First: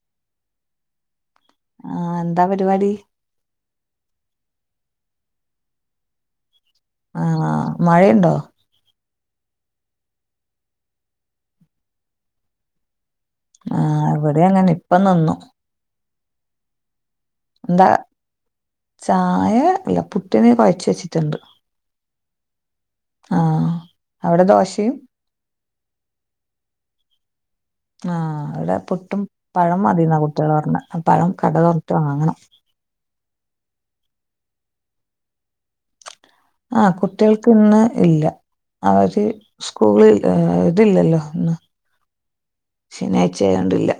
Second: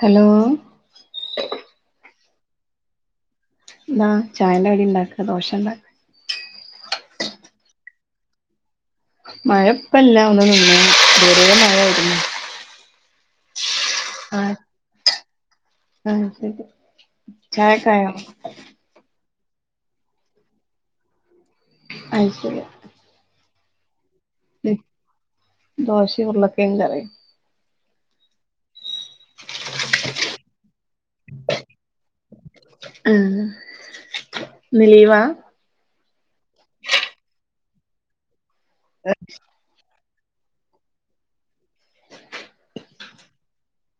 Hello ആഹ എന്താ പരിപാടി എന്നാ ചായൻ്റെ കടി ഉണ്ടാക്കാ ദോശ ഉണ്ടാക്കാ ആഹ മഴയുണ്ടോ മഴ ഇപ്പല്ല ഒന്ന് നിന്ന്ണ് ഇതുവരെ മഴേനി ആ് ഇവിടെ അങ്ങനെ ഇപ്പ നിന്നു ആഹ ശരി എന്താ ചായൊക്കെ ആയോ ചായ ഇല്ല പുട്ടനീ കുഴച്ച് വെച്ചിട്ടുണ്ട് അയ് ശരി ആഹ് അവിടെ ഉം, ദോശയും ദോശയും ഉരുളക്കിഴങ്ങ് കറിയും ആഹ അൾഇവിടെ പുട്ടും പഴം മതിന്നാ കുട്ടികൾ പറഞ്ഞ പഴം കട് വറത്തതും വാങ്ങണം ഉം ഇന്ന്ലീവാ ആഹ കുട്ടികൾക്ക് ഇന്ന് ഇല്ല അവര് സ്കൂള് ഇതില്ലല്ലോ ഇന്ന് ശനിയാഴ്ച ആയോതോണ്ടില്ല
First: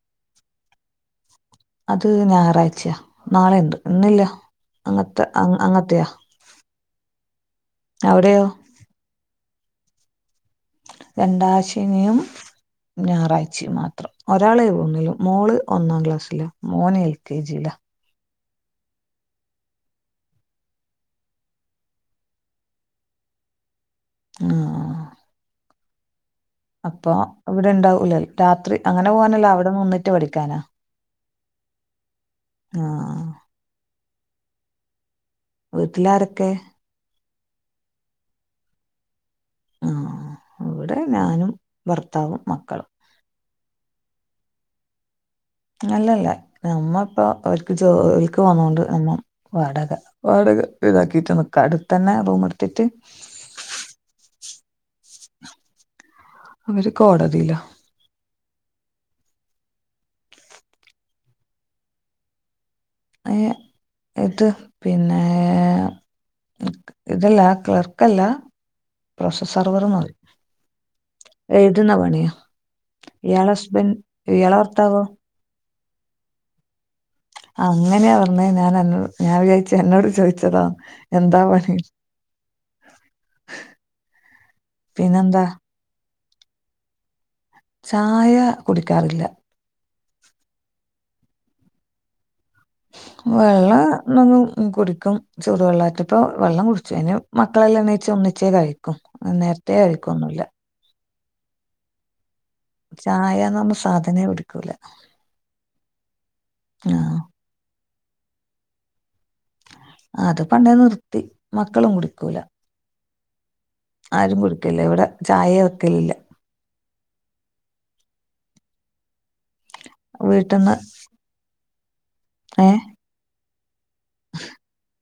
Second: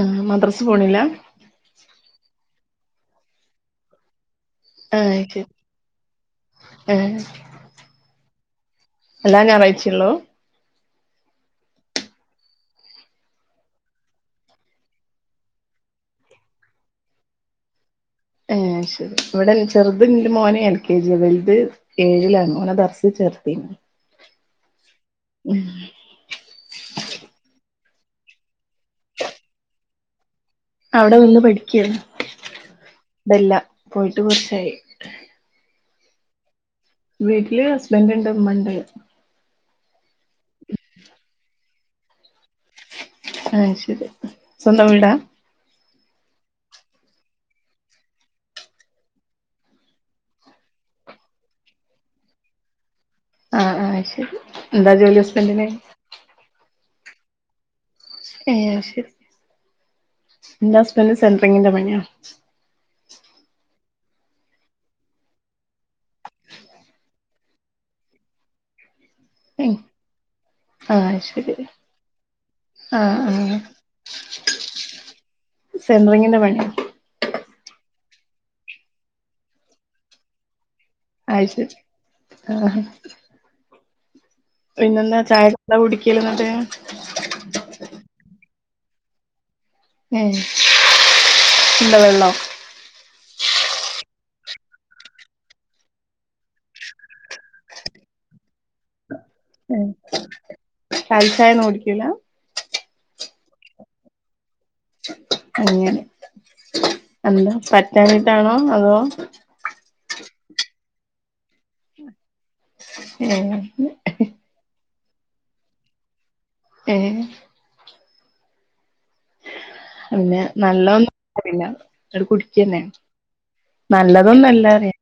ആ മദ്റസ് പോണില്ലേ അത് ഞായറാഴ്ചയാ നാളെണ്ട് ഇന്നില്ല ആഹ് അങ്ങത്തെ അ ശരി അങ്ങത്തെയാ ഏഹ് അവിടെയോ എല്ലാ ഞായറായ്ച്ചയുള്ളൂ രണ്ടാം ശനിയും ഞായറാഴ്ചയും മാത്രം ഒരാളെ പോകുന്നുള്ളു മോള് ഒന്നാം ക്ലാസ്സില മോന് എൽ കെ ജി യിലാ ഹേശരി ഇവിടെ ചെറുതണ്ട് എന്റെ മോനെ എൽ കെ ജി വലുത് ഏഴിലാണ് ഓനെ ദർസീച്ചേർത്തി ആഹ ഉം അപ്പൊ ഇവിടെ ഉണ്ടാവൂല രാത്രി അങ്ങനെ പോകാനല്ലോ അവിടെ നിന്നിട്ട് പഠിക്കാനാ അവിടെ നിന്ന് പഠിക്കാ ആ ഇപ്പില്ല പോയിട്ട് കുറച്ചായി വീട്ടിലാരൊക്കെ വീട്ടില് ഹസ്ബൻഡ് ഉണ്ട് ഉമ്മണ്ട് ആ ഇവിടെ ഞാനും ഭർത്താവും മക്കളും ആ ശരി സ്വന്തം വീടാ അല്ലല്ല നമ്മ ഇപ്പോ അവക്ക് ജോലിക്ക് പോന്നോണ്ട് നിന്ന വാടക വാടക ഇതാക്കിട്ട് നക്ക അവിടെ തന്നെ റൂം എടുത്തിട്ട് ആ ആ ശരി എന്താ ജോലി ഹസ്ബൻഡിന് അവര് കോടതിയില എ ശ എന്റെ ഹസ്ബൻന്റ് സെട്രങ്ൻ്റെ പണിയാ [unintelligible] ഇത് പിന്നേ ഇതല്ല ക്ലർക്കല്ല പ്രൊസസർവർ പറയും ആഹ് ശരി എഴുതുന്ന പണിയോ ആഹ് ഇയാളെ ആഹ് ഹസ്ബൻറ് ഇയാളെ ഭർത്താവോ സെൻഡറിങ്ങിന്റെ പണിയ അങ്ങനെയാ പറഞ്ഞ ഞാൻ വിചാരിച്ചു എന്നോട് ചോദിച്ചതാ എന്താ പണി ഐശരി ആ നിങ്ങള് പിന്നെന്താ ചായെല്ല കുടിക്കല എന്നിട്ട് ചായ കുടിക്കാറില്ല ഏ എന്ത വെള്ളം വെള്ളം എന്നും കുടിക്കും ചൂടു വെള്ളായട്ട് ഇപ്പൊ വെള്ളം കുടിച്ചു അതിന് മക്കളെല്ലാം എണിച്ച് ഒന്നിച്ചേ കഴിക്കു ക്കും നേരത്തെേ കഴിക്കും പാൽച്ചായ കുടിക്കല് ചായന്ന സാധനമേ പിടിക്കൂല അങ്ങനെ എന്താ പറ്റണ്ടിട്ടാണോ അതോ ആ അത് പണ്ടേ നിർത്തി മക്കളും കുടിക്കൂല ഏ ആരുംകുടികുല്ല്യ ഇവിടെചായേവെക്കല്ല്യ ഏഹ് വീട്ടിൽ നിന്ന് പിന്നെനല്ലൊന്നുല്ല ആണ്ട് ഏ കുടിക്കെന്നെ നല്ലതോന്നല്ലറിയ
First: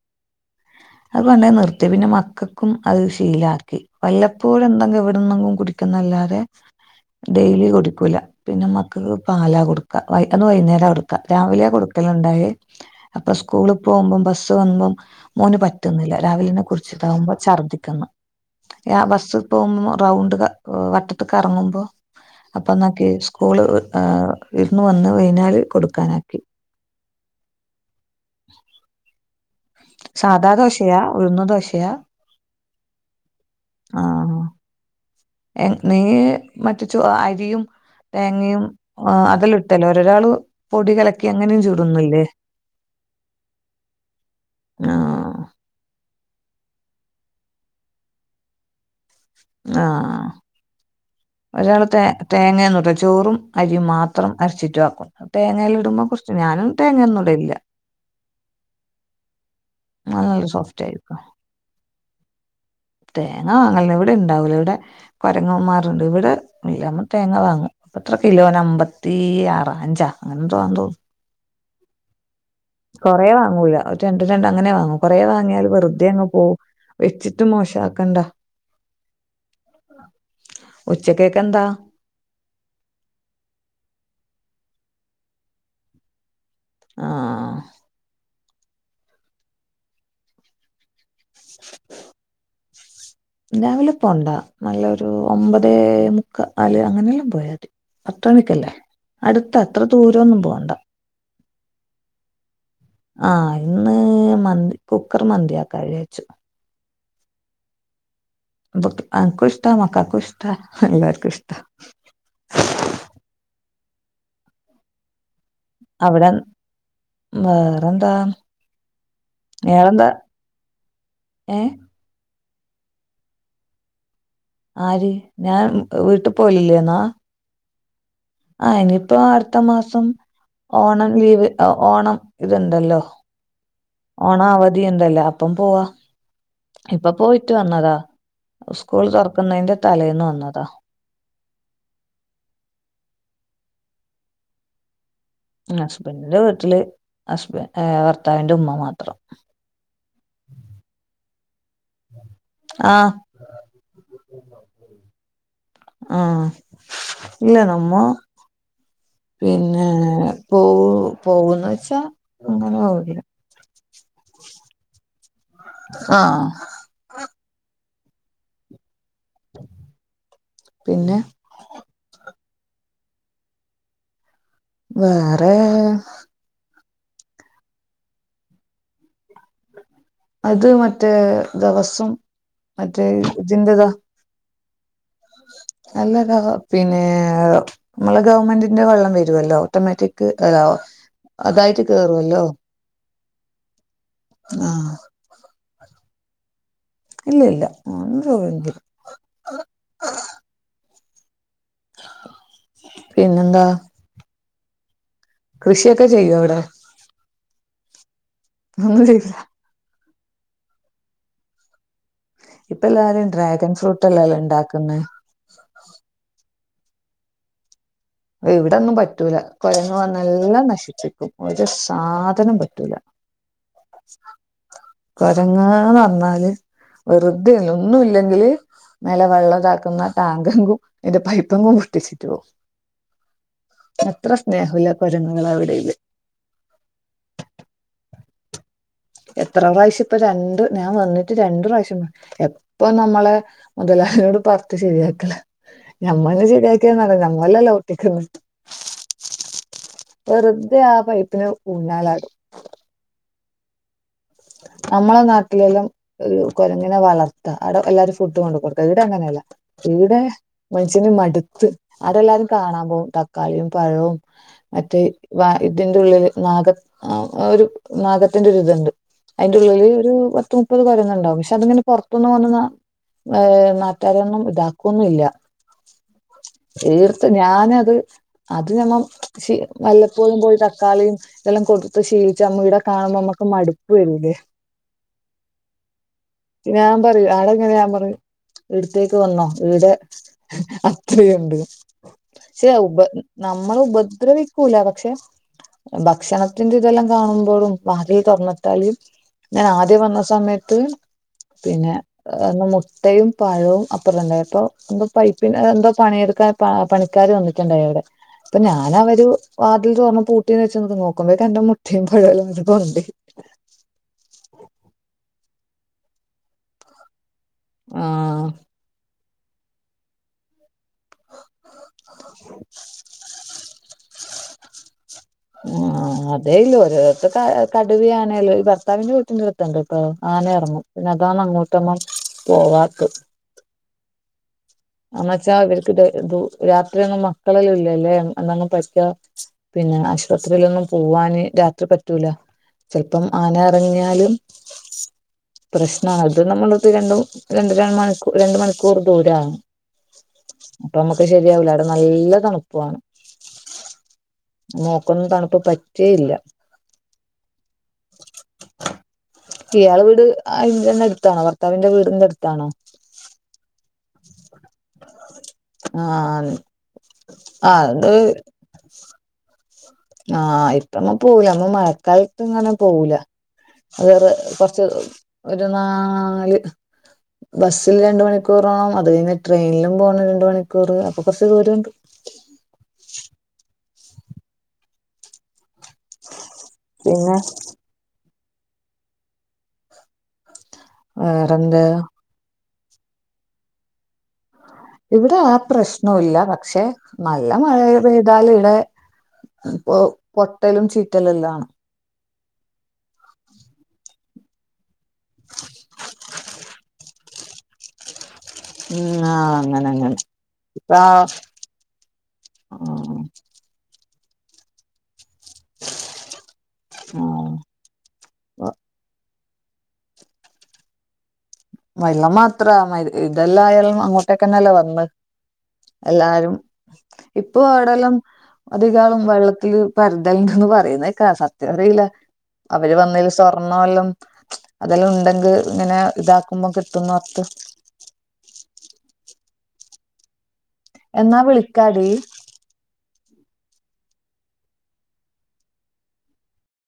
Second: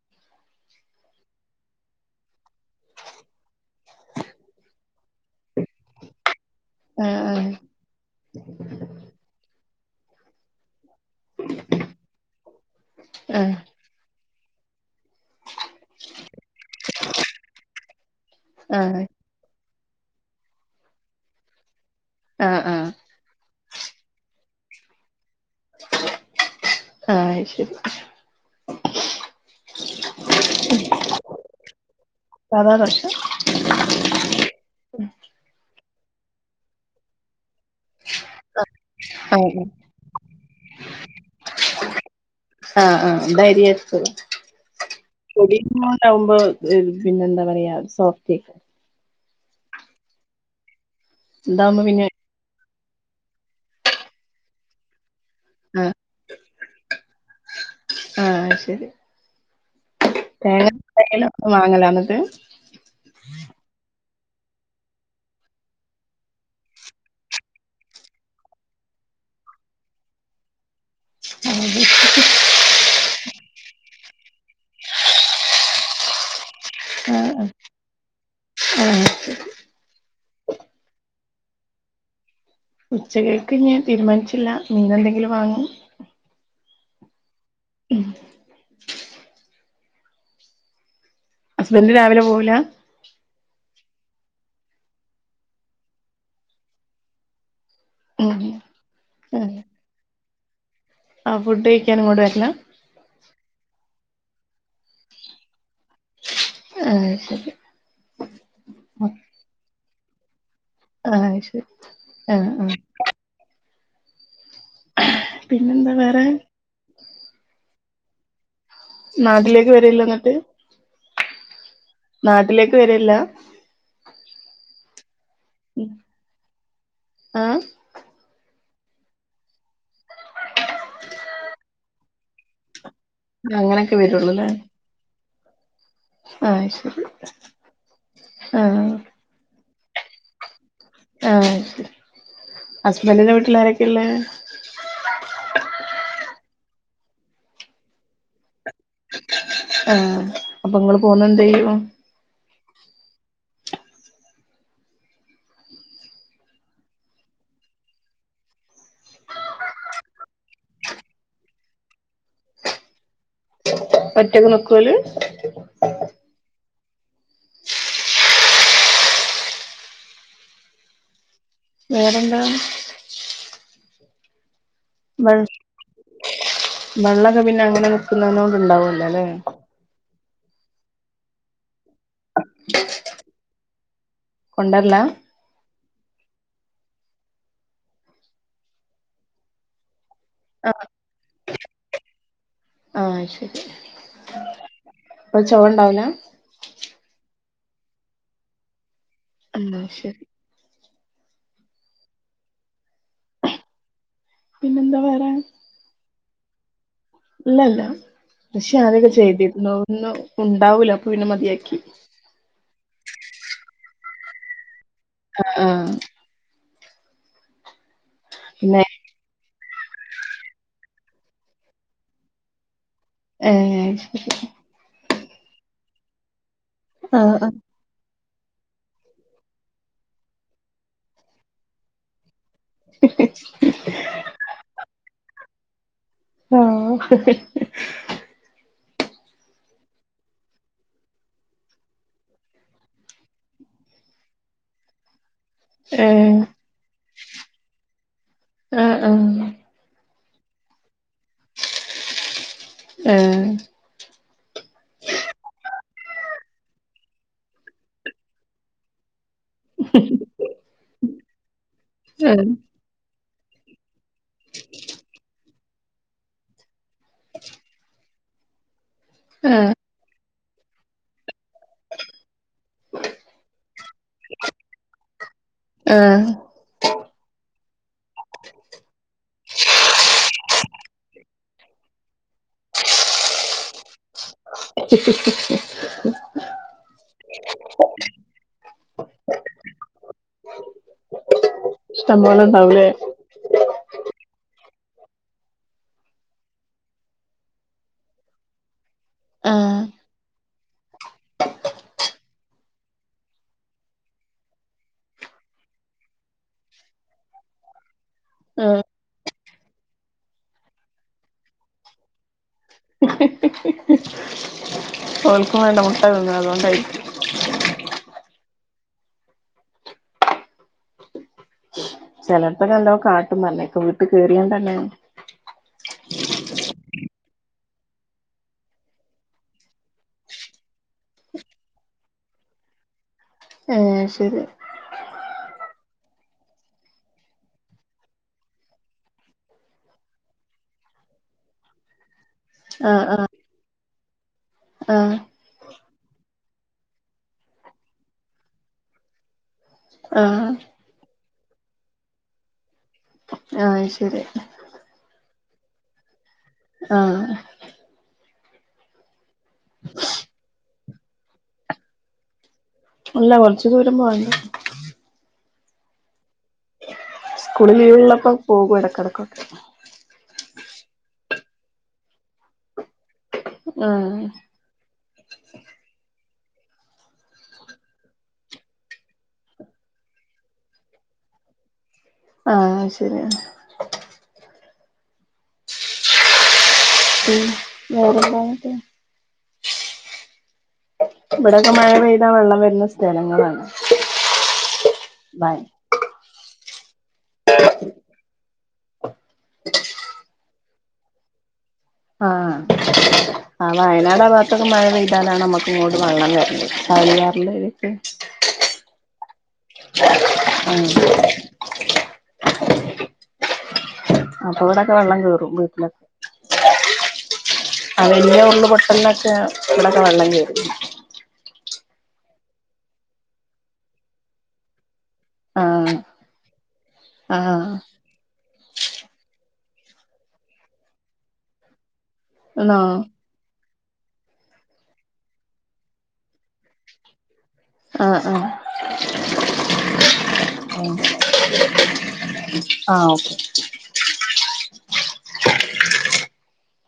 അത് പണ്ടെനിർത്തി പിന്നെ മക്കക്കും അത് ഒരു ശീലാക്കി വല്ലപ്പോഴെന്തെഗ് ഇവിടെന്നെങ്ങുംകുടിക്കുന്നെല്ലാതെ ആഹ് ആഹ് ഡെയിലികുടിക്കൂലപിന്നെ മക്കക്ക്പാലകൊടുക്കഅയി വൈന്നേരാർ രാവിലെയെകൊടുക്കല്ണ്ടായി ആഹ് അപ്പസ്കൂളിള്പോമ്പോം ബസ് വന്നും മോന് പ ക്കന്ന് ആഹ് ബസ്സിപോമ്പോറൗണ്ട് ക വട്ടത്ത്കറങ്ങുമ്പോ ആഹ് ആഹ് അപ്പന്നാക്കിസ്കൂള് ഇരുന്ന്വന്ന് വൈനാല് കൊടുക്കാനാക്കി ആഹ് ശെരി സാധാദോശയാഉഴുന്നദോശയാ സാധാ ദോശ ആഹ് എഹ് നീ മറ്റ ചൊ അരിയും ആഹ് തേങ്ങയുംഅതെല്ലാംഇട്ടല്ലേ ഒരാള്പൊടികലക്കിഅങ്ങനെയും ചൂടുന്നില്ലേ ആഹ് ആഹ് ന്തര്യാട്ട് ആഹ് പൊടിപോലാവുമ്പോ പിന്നെന്താ പറയാസോഫ്റ്റ്ക്ക ഇതാവുമ്പോ ആഹ്ഒരാള്തേ പിന്നെ തേങ്ങന്ന്ട് ചോറുംഅരിയും മാത്രം അരച്ചിട്ടുവാക്കും ആഹ് തേങ്ങേല്ല്ടുമ്പോകൊർച് ഞാനും തേങ്ങൊന്നുംഇടലില്ല്യ. തേങ്ങന്തെങ്കിലുംവാങ്ങലന്നത് തേങ്ങാഅല്ലവ്ടെണ്ടാവൂല ഇവിടെ കൊരങ്ങന്മാരണ്ട്ഇവിടെഇല്ല്യാ നമ്മള്തേങ്ങവാങ്ങും ഇപ്പ എത്രകിലോനഅമ്പത്തിആറ അഞ്ചാഅങ്ങനെന്തോആന്ന്തോന്നു ആ കൊറേവാങ്ങൂലരണ്ടുരണ്ട് അങ്ങനെവാങ്ങുകൊറേ വാങ്ങിയല് വെറുതേ അങ്ങ് പോവും ആഹ് വെച്ചിട്ട്മോശാക്കണ്ടാ ആഹ് ശരി ഉച്ചകേക്കെന്താ ഉച്ചക്കെക്ക് ഞാൻ തീരുമാനിച്ചില്ല മീൻ എന്തെങ്കിലും വാങ്ങും. ആഹ് ഉം ഹസ്‌ബെൻഡ്‌ രാവിലെ പോവൂലാ രാവിലെ പോവണ്ടാ നല്ലൊരു ഒമ്പത് മുക്കാല് അങ്ങനെല്ലാം പോയാതി ഉം പത്തുമണിക്കല്ലേ അടുത്ത അത്ര ദൂരൊന്നും പോവണ്ട. ആ ഫുഡ്കഴിക്കാനുയിങ്ങോട്ട് വരണം ആഹ് ഇന്ന് മന്തി കുക്കർമന്തിയാക്ക വിചാരിച്ചു ആത് ശരി അൻകു ഇഷ്ട്ടാ മക്കക്കു ഇഷ് ടർഫൻ ആഹ് ശരി ആഹ് ആഹ് പിന്നെന്താ അവിടെ വേറെ വേറെന്താ നാട്ടിലേക്ക് വരുവല്ലോ എന്നിട്ട് ഏഹ് നാട്ടിലേക്ക് വെരിയില്ല ആര് ഞാൻ വീട്ടിപോവിയില്ലേന്നാ ഏഹ് ആ ഇനിയിപ്പം അടുത്തമാസം ഓണംലീവ് ഓണം ഇത് ഒണ്ടല്ലോ അങ്ങനെ ഓണ അവധി ഒണ്ടല്ലേ അപ്പംപ്പോവാ ആഹ് ശരി ഇപ്പൊപോയിട്ട് വന്നതാ ആഹ് സ്കൂള് തൊറക്കുന്നതിന്റെ തലേന്ന് വന്നതാ ആഹ് ശരി ഹസ്ബന്റിന്റെ വീട്ടിലാരൊക്കെയെള്ളേ ഹസ്ബന്റിന്റെവീട്ടില് ഹസ്ബ ഭർത്താവിന്റെ ഉമ്മ മാത്രം ആഹ് അപ്പം നിങ്ങള് പോവുണ്ടോ ഈവം ആഹ് ആഹ് ഇല്ല നമ്മ പിന്നെ പോ പോകുന്നുവെച്ചാ അങ്ങനെ അവധിയാ ഒറ്റക്ക് നോക്കൂല് ആഹ് പിന്നെ വേറെ എന്താണ് വേറെ വെള്ളൊക്കെ പിന്നെ എങ്ങനെ വെക്കുന്നോണ്ട് ഉണ്ടാവല്ലോല്ലേ അത് മറ്റേ ദിവസം മറ്റേ ഇതിന്റെതാ കൊണ്ടല്ലാം അല്ലതോ പിന്നെ നമ്മടെ ഗവൺമെന്റിന്റെ വെള്ളം വരുവല്ലോ ഓട്ടോമാറ്റിക് ആഹ് അതായിട്ട് കേറുവല്ലോ ആഹ് ശരി ആഹ് ഒരു ചെവ ഒണ്ടാവില്ല ഇല്ല ഇല്ല ഒന്നു ഇല്ല എന്നാ ശരി പിന്നെന്താ പിന്നെന്താ വരാൻ കൃഷിയൊക്കെ ചെയ്യ്തോ അവിടെ ഇല്ലല്ല പക്ഷെ അതിനെ ഒന്നും ചെയ്യില്ല കുറിച്ച് ഒന്നും ഉണ്ടാവൂല അപ്പൊ പിന്നെ മതിയാക്കി ഇപ്പ എല്ലാരും ഡ്രാഗൺ ഫ്രൂട്ട്ല്ലെല്ലാം ഒണ്ടാക്കുന്നേ ആഫ് ആഹ് ഇവിടൊന്നും പറ്റൂല കുരങ്ങ് വന്ന് എല്ലാം നശിച്ചി ക്കും ഒരു സാധനം പറ്റൂല ഏ ഹ് കൊരങ്ങാ ന്നർ ഞ്ഞാല് വെറുതെ ണ് ഒന്നും ഇല്ലെങ്കില് മേലെ വെള്ളതാക്കുന്ന ടാങ്കെങ്കും അതിന്റെ പൈപ്പങ്കും പൊട്ടിച്ചിട്ട് പോകും ഹ ഹ എത്ര സ്നേഹ ല്ല കൊരങ്ങുകൾ അവിടെ ല് ആഹ് എത്ര പ്രാവശ്യം ഇപ്പ രണ്ടു ഞാൻ വന്നിട്ട് രണ്ടു പ്രാവശ്യം എപ്പൊ നമ്മള് മുതലാളി യോട് പർട്ട് ശരിയാക്കലാ ഞമ്മള് ശരിയാക്കിയ നല്ല ഞമ്മല്ലല്ലോ ഒട്ടിക്കുന്നു വെറുതെ ആ പൈപ്പിന് ഊഞ്ഞാ ലാടും ഏ ഹ് നമ്മളെ നാട്ടിലെല്ലാം [unintelligible] കൊരങ്ങനെ വളർത്താ അവിടെ എല്ലാരും ഫുഡ് കൊണ്ട് കൊടുക്കും ഇവിടെ അങ്ങനെല്ല ഇവിടെ മനുഷ്യന് മടുത്ത് അവരെല്ലാരും കാണാൻ പോകും തക്കാളിയും പഴോ മറ്റേ വ ഇതിന്റെ ഉള്ളില് നാഗ ഒരു നാഗത്തിന്റെ ഇതുണ്ട് അയ് ന്റെ ഉള്ളില് ഒരു പത്ത് മുപ്പത് കൊരങ്ങണ്ടാവും പക്ഷെ അതിങ്ങെനെ പുറത്തനിന്ന് വന്ന [unintelligible] നാട്ടാരൊന്നും ഇതാക്കൊന്നും ഇല്ല ആ തീർത്ത് ഞാനത് അത് ഞമ്മ മ വല്ലപ്പോഴും പോയി തക്കാളിയും ഇതെല്ലാം കൊടുത്ത് ശീലിച്ച മ്മ ഇവിടെ കാണുമ്പൊ മ്മക്ക് മടുപ്പ് വരില്ലേ? ശ ശ ശ ഞാൻ പറയൂ ആടെ എങ്ങനെ ഞാൻ പറിം ഇവിടുത്തേക്ക് വന്നോ ഇവിടെ അത്രയുണ്ട് ട്ടം പോലെ പക്ഷെ ഉണ്ടാവൂ ല്ലെ ഉപ നമ്മളെ ഉപദ്രവിക്കൂല പക്ഷെ ഭക്ഷണത്തിന്റെ ഇതെല്ലാം കാണുമ്പോഴും വാതിൽ തുറന്ന് ട്ടാല് ആ ഞാൻ ആദ്യം വന്ന സമെ ത്ത് പിന്നെ ഇന്ന് മുട്ടീം പഴോ [unintelligible] എന്തോ പൈപ്പിന്റെ എന്തോ പണിയെടുക്കാൻ ആ പണിക്കാർ വന്നിട്ടുണ്ടായി അവിടെ ഇപ്പൊ ആ ഞാൻ അവരു വാതിൽ തോർന്ന് പൂട്ടീന്ന് വച്ച് നോക്കുമ്പഴേക്കും എന്റെ മുട്ടീം പഴോമ്മ് എല്ലാം [unintelligible] ഓൽക്കും വേണ്ടേ മുട്ട തിന്ന അതോണ്ടായിരിക്കും ആഹ് ചിലപ്പം നല്ലോം കാട്ടും പഞ്ഞേക്കാം വീട്ട് കയറിയാണ്ട് ല്ലോ ആ അതേ ഓരോട് ത്ത് കടുവയാണ് ഈ ഭർത്താവിന്റെ വീട്ടിന്റെ അടുത്തണ്ട് ട്ടോ ആന എർ ങ്ങും പിന്നെതാണ് അങ്ങോട്ടൊന്നും പോവാത്ത് ഏ ശരി എന്ന് വെച്ചാ ഇവർക്ക് ത് എന്തോ രാത്രി അന്നും മക്കളെല്ലാം ഇല്ലല്ലേ എന്നങ് പറ്റയ പിന്നെ ആശുപത്രിലൊന്നും പോവാന് രാത്രി പറ്റൂല ആ ചെൽ ആ പ്പം ആന ഇറങ്ങ്യലും ആ പ്രശ്നാ അത് നമ്മൾ രണ്ടും രണ്ട് ര മണിക്കൂർ രണ്ട് മണിക്കൂർ ദൂരാ ആഹ് അപ്പൊ നമക്ക് ശരിയാവൂല അവിടെ നല്ല തണുപ്പാണ് ആ അത് ശെരി മോക്കൊ ന്നും തണുപ്പ് പറ്റേ ല്ല ആഹ് ഇയാളെ വീട് അയ് ന്റെന്നെ അടുത്താണോ ഭർത്താവിന്റെ വീടിന്റെ ടുത്താണോ അല്ല കൊർച്ച്‌ ദൂരം പോര് ണം ആഹ് ന്ന് സ്കൂൾ ലീവുള്ളപ്പം പോകും ഇടക്കിടയ്ക്ക് ആഹ് ഇപ്പം എങ്ങും പോവൂല നമ്മൾ മഴക്കാലത്ത് ഇങ്ങനെ പോവൂല ആ അതെയതെ കൊറച്ച് ഒരു നാല്- ബസ്സിൽ രണ്ട് മണിക്കൂർ പോണം അത് കഴിഞ് ട്രെയിനിലും പോണം രണ്ട് മണിക്കൂർ അപ്പൊ കൊറച്ച് ദൂരമുണ്ട് ആഹ് ശെരിയാണ് [inaudible] ഉം വേറെന്താ അങ്ങട്ട് [unintelligible] ഇവിടെയൊക്കെ വേറെന്ത് മഴ പെയ്താ വെള്ളം വരുന്ന സ്ഥലങ്ങളാണ് ഇവിടെ ആ വയ പ്രശ്‌നവില്ല പക്ഷെ നല്ല മഴ പെയ്താൽ ഇവിടെ- ഇപ്പൊ പൊട്ടലും ചീറ്റലും എല്ലാംമാണ് ആഹ് ആ വയനാടാ ഭാഗത്തൊക്കെ മഴ പെയ്താലാണ് നമ്മക്ക് ഇങ്ങോട്ട് വെള്ള കേറല് ചാലിയറിൽ- ഉം ആഹ് അങ്ങനെ അങ്ങനെ ആഹ് ഇപ്പ- ആ അപ്പൊ ഇവിടൊക്കെ വെള്ളം കേറും [unintelligible] ആ വലിയ ഉരുള് പൊട്ടലിനൊക്കെ ഇവിടൊക്കെ വെള്ളം കേറി വെള്ളം മാത്രാ മ ഇതെല്ലായാലും അങ്ങോട്ടൊക്കെന്നെയല്ലേ വരണെ ആഹ് എല്ലാരും ഇപ്പൊ ആഹ് അടെ- ഇവിടെയെല്ലാം അധികാളും വെള്ളത്തിൻ പരതല്ണ്ടന്ന് പറയുന്നെ കേക്കാം സത്യം അറിയില്ല അവര് വന്നാൽ സ്വർണ്ണെല്ലാം അതെല്ലാം ഉണ്ടെങ്കിൽ ഇങ്ങനെ ഇതാക്ക- [unintelligible] ആഹ് ആഹ് എന്നാ വിളിക്കാടി [unintelligible] ആഹ് ഓക്കെ